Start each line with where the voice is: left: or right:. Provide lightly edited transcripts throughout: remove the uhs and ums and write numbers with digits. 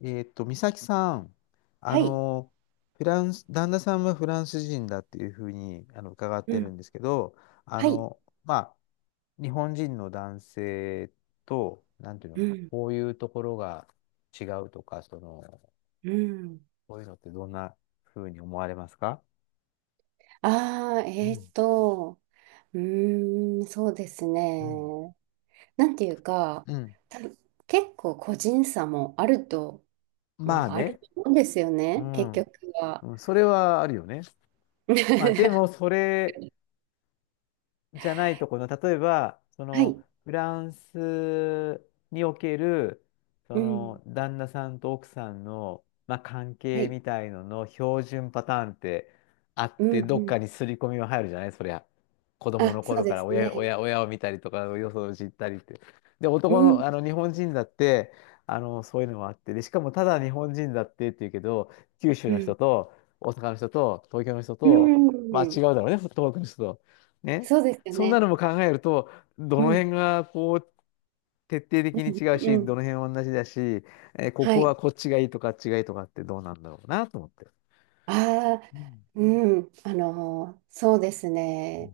left: 美咲さん、あ
right: はい。
left: の、フランス、旦那さんはフランス人だっていうふうに伺っ
right: う
left: てる
right: ん、
left: んですけど、
right: はい。
left: まあ、日本人の男性と、なんていう
right: う
left: の、
right: ん、
left: こういうところが違うとか、
right: うん。
left: こういうのってどんなふうに思われますか？
right: ああ、
left: うん、
right: うーん、そうです
left: うん、
right: ね。なんていうか、
left: うん。
right: 多分結構個人差もあると、ま
left: まあ
right: あ、ある
left: ね、
right: と思うんですよ
left: う
right: ね、結
left: ん、
right: 局は。
left: うん、それはあるよね。まあ、で も、それ、じゃないところの、例えば、
right: はい。
left: フランスにおける、
right: うん。
left: 旦那さんと奥さんの、まあ、関
right: は
left: 係
right: い。
left: みたいのの標準パターンってあっ
right: うん、
left: て、ど
right: う
left: っ
right: ん。
left: かに刷り込みは入るじゃないそりゃ。子供
right: あ、
left: の
right: そう
left: 頃か
right: で
left: ら
right: す
left: 親、
right: ね。
left: 親、親を見たりとか、よそを知ったりって。で、
right: うん、
left: 日本人だって、そういうのもあって、で、しかもただ日本人だってっていうけど、九州
right: う
left: の
right: ん。
left: 人と、大阪の人と、東京の人
right: う
left: と、まあ違う
right: ん。
left: だろうね、東北の人と。ね。
right: そうですよ
left: そんな
right: ね。
left: のも考えると、ど
right: う
left: の
right: ん。
left: 辺がこう、徹底的に違う
right: うん。う
left: し、
right: ん。
left: どの辺は同じだし、こ
right: は
left: こは
right: い。
left: こっちがいいとかあっちがいいとかってどうなんだろうなと思って。
right: ああ、
left: うん
right: うん。そうです
left: うん
right: ね。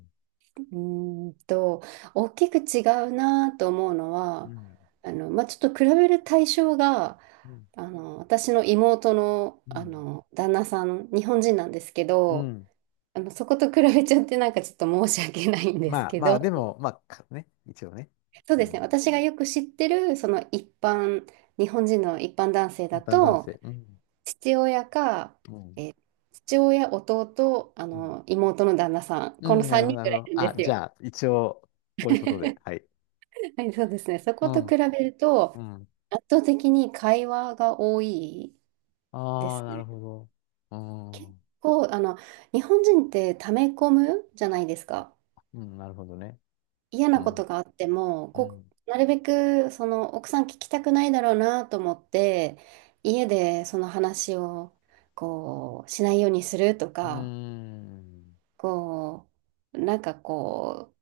right: うーんと、大きく違うなと思うの
left: う
right: は、
left: ん
right: まあ、ちょっと比べる対象が、
left: う
right: 私の妹の、
left: ん
right: 旦那さん、日本人なんですけ
left: う
right: ど、
left: ん。
right: あの、そこと比べちゃってなんかちょっと申し訳ないんです
left: まあ
right: け
left: まあ、
right: ど、
left: でも、まあ、かね、一応ね。
right: そう
left: う
right: ですね、
left: ん。
right: 私がよく知ってる、その一般、日本人の一般男性
left: 一
right: だ
left: 般男
right: と、
left: 性。うん。
right: 父親か、
left: うん。
right: 父親、弟、あ
left: うん
right: の、妹の旦那さん、
left: うん
right: こ
left: うん
right: の
left: うんなる
right: 3
left: ほど、
right: 人
left: なる
right: ぐ
left: ほ
right: らい
left: ど。
right: なん
left: あ、
right: です
left: じ
right: よ。
left: ゃあ、一応、こういうことで。はい。
right: はい、そうですね、そ
left: う
right: こと
left: ん。
right: 比べると、
left: うん。
right: 圧倒的に会話が多いで
left: ああ、
right: す
left: なる
right: ね。
left: ほど。うん。
right: 結
left: う
right: 構、あの、日本人って溜め込むじゃないですか。
left: ん、なるほどね。
right: 嫌
left: う
right: なこと
left: ん。
right: があっても、
left: う
right: こ
left: ん。
right: う、なるべく、その、奥さん聞きたくないだろうなと思って、家でその話を、こう、しないようにすると
left: うー
right: か、
left: ん。
right: こう、なんかこう、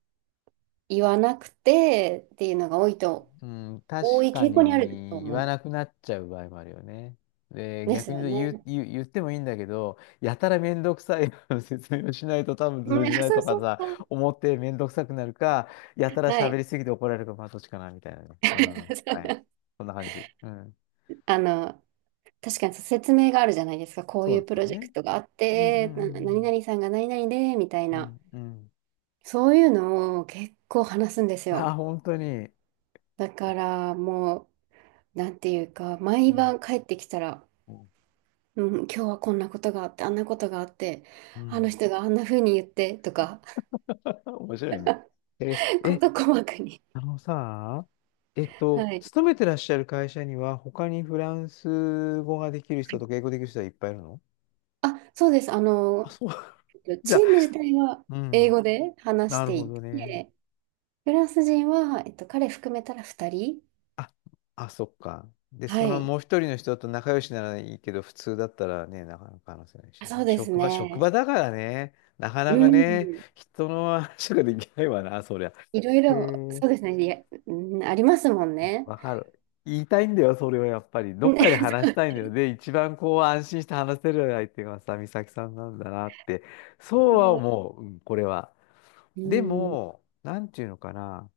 right: 言わなくてっていうのが多いと、
left: うん、確
right: 多い
left: か
right: 傾向にあると
left: に言わ
right: 思
left: なくなっちゃう場合もあるよね。で、
right: うんです
left: 逆に
right: よね。ね、
left: 言ってもいいんだけど、やたらめんどくさい 説明をしないと多分通じな い
right: そう
left: とか
right: そう
left: さ、
right: そう。
left: 思ってめんどくさくなるか、やたら
right: は
left: 喋
right: い。
left: りすぎて怒られるか、まあどっちかな、みたいなね。うん。はい。そんな感じ。うん。
right: あの、確かにそう説明があるじゃないですか。こう
left: そ
right: い
left: うだ
right: う
left: っ
right: プ
left: た
right: ロ
left: よ
right: ジェ
left: ね。
right: クトがあっ
left: うんう
right: て、何
left: ん
right: 々さんが何々で、みたい
left: う
right: な。
left: んうん。うん
right: そういうのを結構話すんです
left: うん。あ、
right: よ。
left: 本当に。
right: だからもう、なんていうか、
left: う
right: 毎
left: ん
right: 晩帰ってきたら、
left: うん。
right: うん、今日はこんなことがあって、あんなことがあって、
left: う
right: あの
left: ん
right: 人があんな風に言って、とか、
left: 面白いね。え、え、
right: 事細かに。
left: あのさ、
right: はい。
left: 勤めてらっしゃる会社には、他にフランス語ができる人とか英語できる人はいっぱいいるの？
right: あ、そうです。あ
left: あ、
right: の、
left: そう。じゃ
right: チ
left: あ、
right: ーム自体は
left: う
right: 英
left: ん。
right: 語で話し
left: なる
right: て
left: ほ
right: い
left: どね。
right: て、フランス人は、彼含めたら2人。
left: あ、あ、そっか。で、
right: は
left: その
right: い。
left: もう一人の人と仲良しならいいけど、普通だったらね、なかなか話せないし
right: あ、そ
left: ね。
right: うです
left: 職場、職場
right: ね。
left: だからね、なか
right: う
left: なかね、
right: ん。
left: 人の話ができないわな、そりゃ。
right: いろい
left: へ
right: ろ、
left: え。
right: そうですね。いや、うん、ありますもんね。
left: わかる。言いたいんだよ、それはやっぱり。ど
right: うん。
left: っ かで話したいんだよ。で、一番こう安心して話せる相手がさ、美咲さんなんだなって。そうは
right: そう、
left: 思う、うん、これは。
right: う
left: で
right: ん。
left: も、なんていうのかな。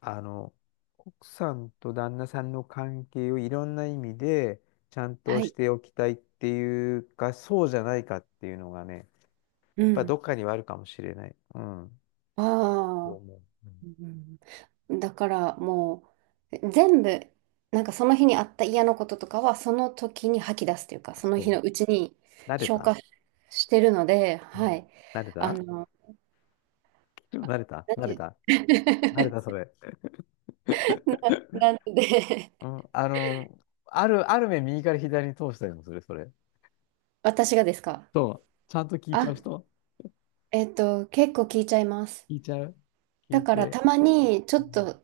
left: あの、奥さんと旦那さんの関係をいろんな意味でちゃんと
right: は
left: し
right: い。
left: ておきたいっていうか、そうじゃないかっていうのがね、
right: う
left: やっぱ
right: ん。
left: どっかにはあるかもしれない。うん。そ
right: あ
left: う
right: あ。
left: 思う。うん、
right: うん、だからもう、全部、なんかその日にあった嫌なこととかは、その時に吐き出すというか、
left: あ
right: その日
left: そ
right: のうちに
left: う。慣れ
right: 消
left: た
right: 化してるので、
left: う
right: は
left: ん
right: い。
left: 慣れ
right: あ
left: た
right: の、あ、
left: 慣れた
right: なん
left: 慣
right: て
left: れ
right: いう
left: た慣れたそ れ。うん
right: なんで、
left: あの、ある目右から左に通したりもする、それ。
right: 私がですか？
left: そう。ちゃんと聞いちゃ
right: あ、
left: う人
right: 結構聞いちゃいます。
left: 聞いちゃう聞
right: だ
left: い
right: から
left: て。
right: たまにちょ
left: う
right: っ
left: ん。
right: と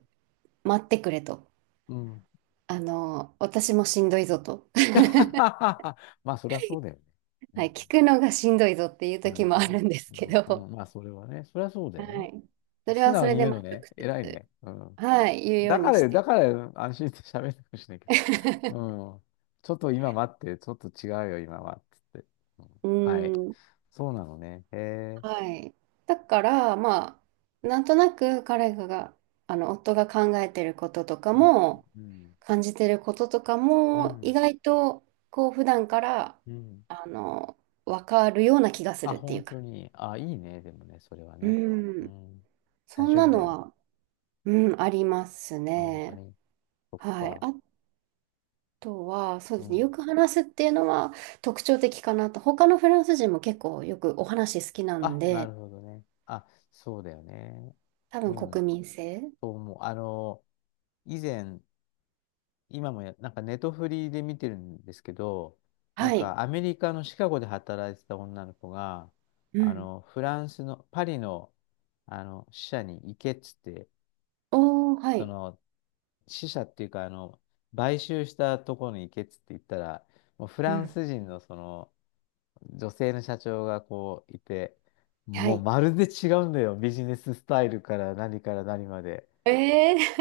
right: 待ってくれと。
left: うん
right: あの、私もしんどいぞと。
left: まあ、そりゃそうだよね。う
right: は
left: ん
right: い、聞くのがしんどいぞっていう
left: なる
right: 時
left: ほ
right: も
left: ど
right: あ
left: ね。
right: るんです
left: う
right: け
left: んう
right: ど、
left: んまあ、それはね。そりゃそうだ
right: は
left: よね。
right: い。それ
left: 素
right: はそ
left: 直
right: れ
left: に
right: で、
left: 言う
right: まあ、
left: の
right: 直
left: ね。偉い
right: 接、
left: ね。うん。
right: はい、言うよう
left: だか
right: にし
left: ら、
right: て。
left: だから、安心して喋るかもしれないけ ど。うん。ちょっと今待って、ちょっと違うよ、今は。つって。うん
right: う
left: はい。
right: ん。
left: そうなのね。へえ。
right: はい。だから、まあ、なんとなく彼が、あの、夫が考えてることとか
left: うん。
right: も、
left: うん。
right: 感じてることとか
left: う
right: も、意
left: ん。
right: 外と、こう、普段から、
left: うん。
right: あの、わかるような気がす
left: あ、
right: るってい
left: 本
right: うか。
left: 当に。あ、いいね。でもね、それはね。
right: う
left: う
right: ん。
left: ん。大
right: そん
left: 丈
right: な
left: 夫だ
right: の
left: よ。
right: は、うん、あります
left: あ、本当
right: ね。
left: に。そっ
right: はい。
left: か。
right: あとは、そう
left: う
right: ですね。よ
left: ん。
right: く話すっていうのは特徴的かなと。他のフランス人も結構よくお話好きなん
left: あ、な
right: で、
left: るほどね。あ、そうだよね。
right: 多
left: う
right: 分
left: ん。
right: 国民性。
left: そう思う。以前、今もや、なんかネットフリで見てるんですけど、なん
right: はい。
left: かアメリカのシカゴで働いてた女の子が、
right: うん。
left: フランスのパリの、あの支社に行けっつって、
right: おー、は
left: そ
right: い。
left: の支社っていうか、買収したところに行けっつって言ったら、もうフ
right: う
left: ラン
right: ん。
left: ス人のその女性の社長がこういて、
right: は
left: もう
right: い。
left: まるで違うんだよ。ビジネススタイルから何から何まで。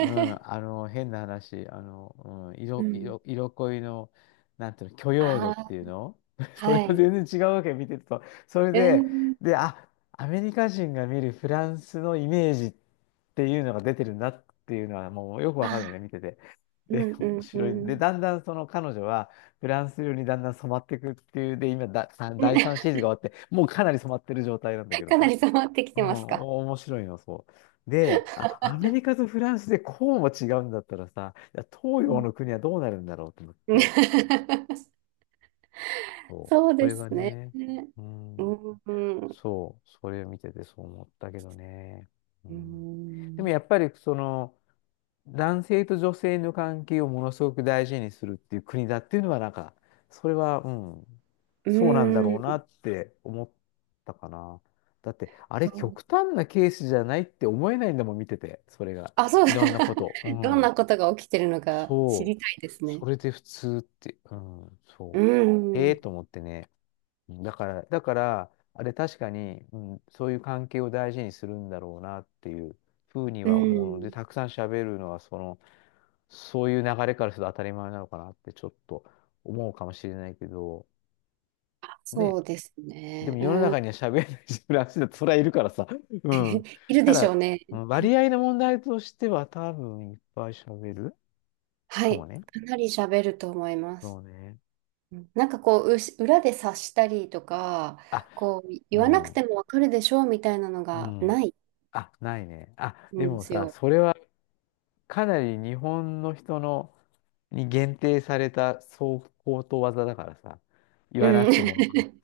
left: うん、変な話、うん、
right: ー、うん。
left: 色恋の、なんていうの、許 容度
right: あ
left: っ
right: あ、
left: ていうの それ
right: は
left: も
right: い。
left: 全然違うわけ、見てると。それ
right: う
left: で、
right: ん。
left: あ、アメリカ人が見るフランスのイメージっていうのが出てるんだっていうのは、もうよく
right: あ
left: わかるのね、
right: ー、
left: 見てて。
right: う
left: で、
right: ん、う
left: 面
right: ん、う
left: 白い。
right: ん。う
left: で、
right: ん。
left: だんだんその彼女は、フランス料にだんだん染まっていくっていう、で、今だ、第3シー ズンが終わって、もうかなり染まってる状態なんだけど
right: かな
left: さ。
right: り染まってき
left: う
right: て
left: ん、
right: ますか？
left: 面白いの、そう。で、あ、アメリカとフランスでこうも違うんだったらさ、いや東
right: う
left: 洋
right: ん。
left: の国はどうなるんだろうと思っ
right: うん。
left: て、そう、
right: そう
left: そ
right: で
left: れが
right: すね。
left: ね、
right: う
left: うん、
right: ん、うん、
left: そう、それを見ててそう思ったけどね。う
right: う
left: ん、でも
right: ん、
left: やっぱりその、男性と女性の関係をものすごく大事にするっていう国だっていうのは、なんか、それは、うん、
right: う
left: そうなんだろうな
right: ん、
left: って思ったかな。だって、あ
right: そ
left: れ、
right: う、
left: 極端なケースじゃないって思えないんだもん、見てて、それが。
right: あ、そう、
left: いろんなこと。う
right: どん
left: ん。
right: なことが起きてるのか知
left: そう。
right: りたいです
left: そ
right: ね。
left: れで普通って、うん、
right: う
left: そう。へえ
right: ん、
left: と思ってね。うんだから、あれ確かに、うん、そういう関係を大事にするんだろうなっていうふうに
right: う
left: は思うので、
right: ん、
left: たくさん喋るのはその、そういう流れからすると当たり前なのかなってちょっと思うかもしれないけど、
right: そ
left: ね。
right: うです
left: で
right: ね。
left: も世の
right: うん、
left: 中には喋れない人らしいだってそれはいるからさ。うん。
right: いる
left: た
right: でしょう
left: だ、
right: ね。
left: うん割合の問題としては多分いっぱい喋る
right: は
left: かも
right: い、
left: ね。
right: かなり喋ると思いま
left: そ
right: す。
left: うね。
right: うん、なんかこう、うし裏で察したりとか、
left: あ、
right: こう、
left: う
right: 言わなく
left: ん。
right: てもわかるでしょうみたいなの
left: う
right: が
left: ん。
right: ない
left: あ、ないね。あ、で
right: んで
left: も
right: す
left: さ、
right: よ。
left: それはかなり日本の人のに限定されたそう高等技だからさ、言
right: う
left: わなく
right: ん。
left: てもわかる。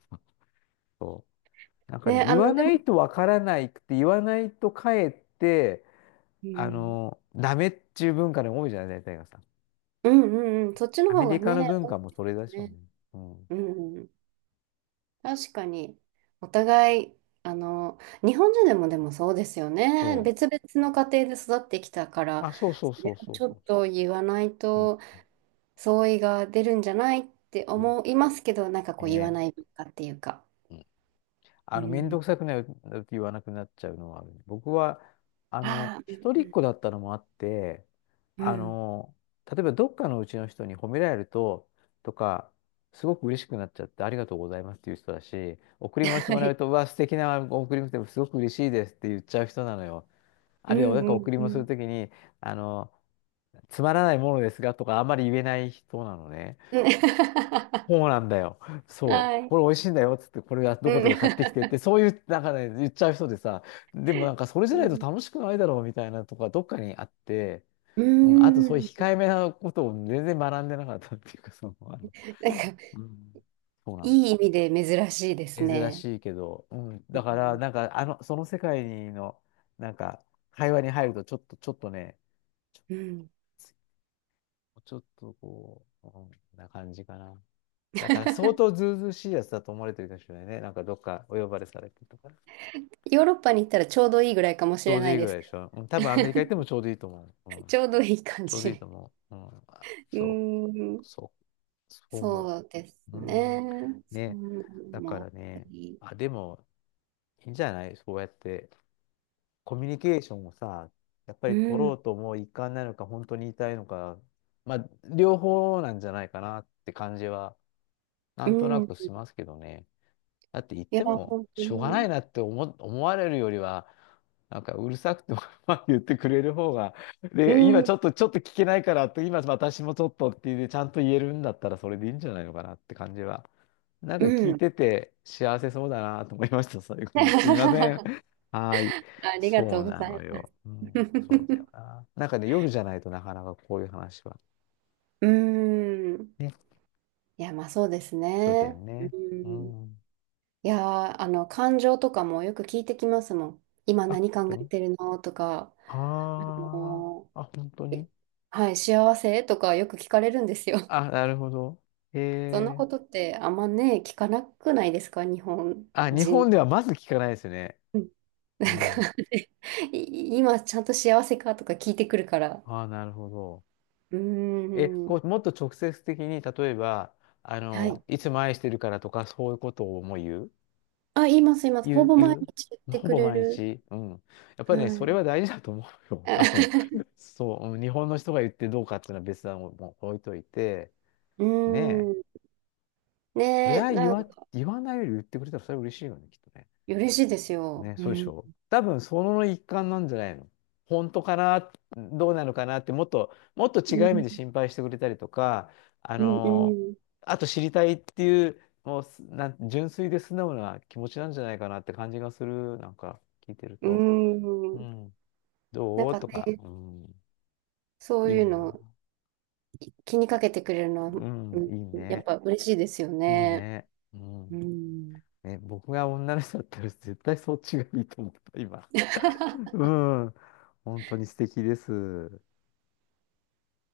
left: なんかね、
right: ね、あ
left: 言わ
right: の、で
left: な
right: も、
left: いとわからないくて、言わないとかえって、
right: うん、
left: ダメっていう文化の方が多いじゃない、大体がさ。
right: うんうんうん、そっちの
left: アメ
right: 方
left: リ
right: が
left: カ
right: ね、
left: の文
right: 多い
left: 化も
right: で
left: それで
right: す
left: しょ
right: よ
left: うね。
right: ね。
left: うん。
right: うん、うん、確かに、お互い、あの、日本人でもでもそうですよ
left: そ
right: ね。別々の家庭で育ってきたか
left: う。
right: ら、
left: あ、そうそ
right: そ
left: うそ
right: れ
left: う
right: は
left: そう
right: ちょっ
left: そ
right: と言わない
left: う。う
right: と
left: ん。
right: 相違が出るんじゃないって
left: そう
right: 思いますけど、なんかこう言わ
left: ね
right: ない
left: え
right: 文化っていうか。
left: うん
right: う
left: めんど
right: ん、
left: くさくないって言わなくなっちゃうのは、僕は、
right: ああ、う
left: 一人
right: ん
left: っ子だったのもあって、
right: うん。う
left: あ
right: ん。
left: の、例えばどっかのうちの人に褒められると、とか、すごく嬉しくなっちゃって、ありがとうございますっていう人だし、贈り物して
right: は
left: もらう
right: い。
left: と、うわ、素敵な贈り物ですごく嬉しいですって言っちゃう人なのよ。
right: う
left: あるいは、なんか
right: んうん
left: 贈り
right: う
left: 物する
right: ん。
left: ときに、あの、つまらないものですがとか、あんまり言えない人なのね。
right: うん。
left: そうなんだよ。そ
right: は
left: う。
right: い。
left: これ美味しいんだよっつって、これはど
right: う
left: ことか買ってきてっ
right: ん。
left: て、そういう、なんかね、言っちゃう人でさ、でもなんかそれじゃないと楽しくないだろうみたいなとか、どっかにあって、
right: う
left: うん、あとそういう
right: ん。うん、
left: 控えめなことを全然学んでなかったっていうか、
right: なんか、
left: うん、そうなの。
right: いい意味で珍しいです
left: 珍
right: ね。
left: しいけど、うん、
right: う
left: だから、
right: ん。
left: その世界の、なんか、会話に入ると、ちょっとね、
right: うん。
left: ちょっとこう、うん、な感じかな。だから相 当ずうずうしいやつだと思われてるかもしれないね。なんかどっかお呼ばれされてとか。
right: ヨーロッパに行ったらちょうどいいぐらいかも
left: ち
right: し
left: ょ
right: れ
left: うど
right: な
left: い
right: い
left: いぐ
right: で
left: らい
right: す。
left: でしょ。うん、多分アメリカ行ってもち ょうどいいと思う。うん、
right: ちょうどいい感
left: ちょうどいい
right: じ。
left: と思う。
right: うん。
left: う、そう、そう思
right: そうです
left: う。う
right: ね。
left: ん、
right: そ
left: ね。
right: んなの
left: だか
right: もあっ
left: らね、
right: たり。
left: あ、でもいいんじゃない、そうやってコミュニケーションをさ、やっぱ
right: う
left: り取
right: ん。
left: ろうともう一貫なのか、本当に言いたいのか、まあ、両方なんじゃないかなって感じは、な
right: う
left: んとな
right: ん。
left: く
right: い
left: しますけどね。だって言っ
right: や、
left: ても、
right: 本当
left: しょうがない
right: に。
left: なって思われるよりは、なんかうるさくても まあ言ってくれる方が、
right: う
left: で、今
right: ん。
left: ちょっと聞けないからって、今私もちょっとっていうで、ちゃんと言えるんだったらそれでいいんじゃないのかなって感じは。なん
right: う
left: か聞い
right: ん。
left: てて幸せそうだなと思いました、最後に。すいません。はーい。
right: ありが
left: そ
right: と
left: う
right: うご
left: な
right: ざい
left: の
right: ます。
left: よ。うん、そうだ よ
right: う
left: な。なんかね、夜じゃないとなかなかこういう話は。
right: ーん。
left: ね、
right: いや、まあそうです
left: そうだよ
right: ね。う
left: ね。う
right: ーん。い
left: ん。
right: やー、あの、感情とかもよく聞いてきますもん。今
left: あ、本
right: 何考
left: 当
right: え
left: に、
right: てるのとか、
left: あ
right: も
left: あー、あ、本当
right: う、
left: に、
right: はい、幸せとかよく聞かれるんですよ。
left: あ、なるほど。へ
right: そんな
left: え。
right: ことってあんまね、聞かなくないですか、日本
left: あ、日
right: 人。
left: 本ではまず聞かないですよね。
right: うん、
left: う
right: なんか
left: ん。
right: 今ちゃんと幸せかとか聞いてくるから。
left: あ、なるほど。
right: うー
left: え、こ
right: ん。
left: う、もっと直接的に、例えば、あ
right: は
left: の、
right: い。
left: いつも愛してるからとか、そういうことをもう言う、
right: あ、言います、言います。ほ
left: 言う、
right: ぼ毎
left: 言う、
right: 日言っ
left: まあ
right: て
left: ほ
right: く
left: ぼ
right: れ
left: 毎
right: る。
left: 日。うん。やっぱりね、
right: は
left: それ
right: い。
left: は大事だと思うよ。あの、そう、うん、日本の人が言ってどうかっていうのは別段もう置いといて、
right: う
left: ねえ、
right: ーん。
left: それ
right: ねえ、
left: は言
right: な
left: わ、
right: んか、
left: 言わないより言ってくれたらそれは嬉しいよね、きっとね。
right: 嬉しいですよ。
left: ね、
right: う
left: そうでし
right: ん。
left: ょ。多分その一環なんじゃないの。本当かな、どうなのかなって、もっと
right: う
left: 違う意味
right: ん、
left: で心配してくれたりとか、あ
right: うん、
left: の、
right: うん。
left: あと知りたいっていう、もうすなん、純粋で素直な気持ちなんじゃないかなって感じがする、なんか聞いてる
right: う
left: と。う
right: ん。
left: ん、
right: なん
left: どう
right: か
left: とか、
right: ね、
left: うん、
right: そう
left: いい
right: いうの
left: な。
right: 気にかけてくれるのは、
left: う
right: う
left: ん、
right: ん、
left: いい
right: やっ
left: ね。
right: ぱ嬉しいですよ
left: いい
right: ね。
left: ね。う
right: う
left: ん。
right: ん。
left: ね、僕が女の人だったら絶対そっちがいいと思った、今。うん。本当に素敵です。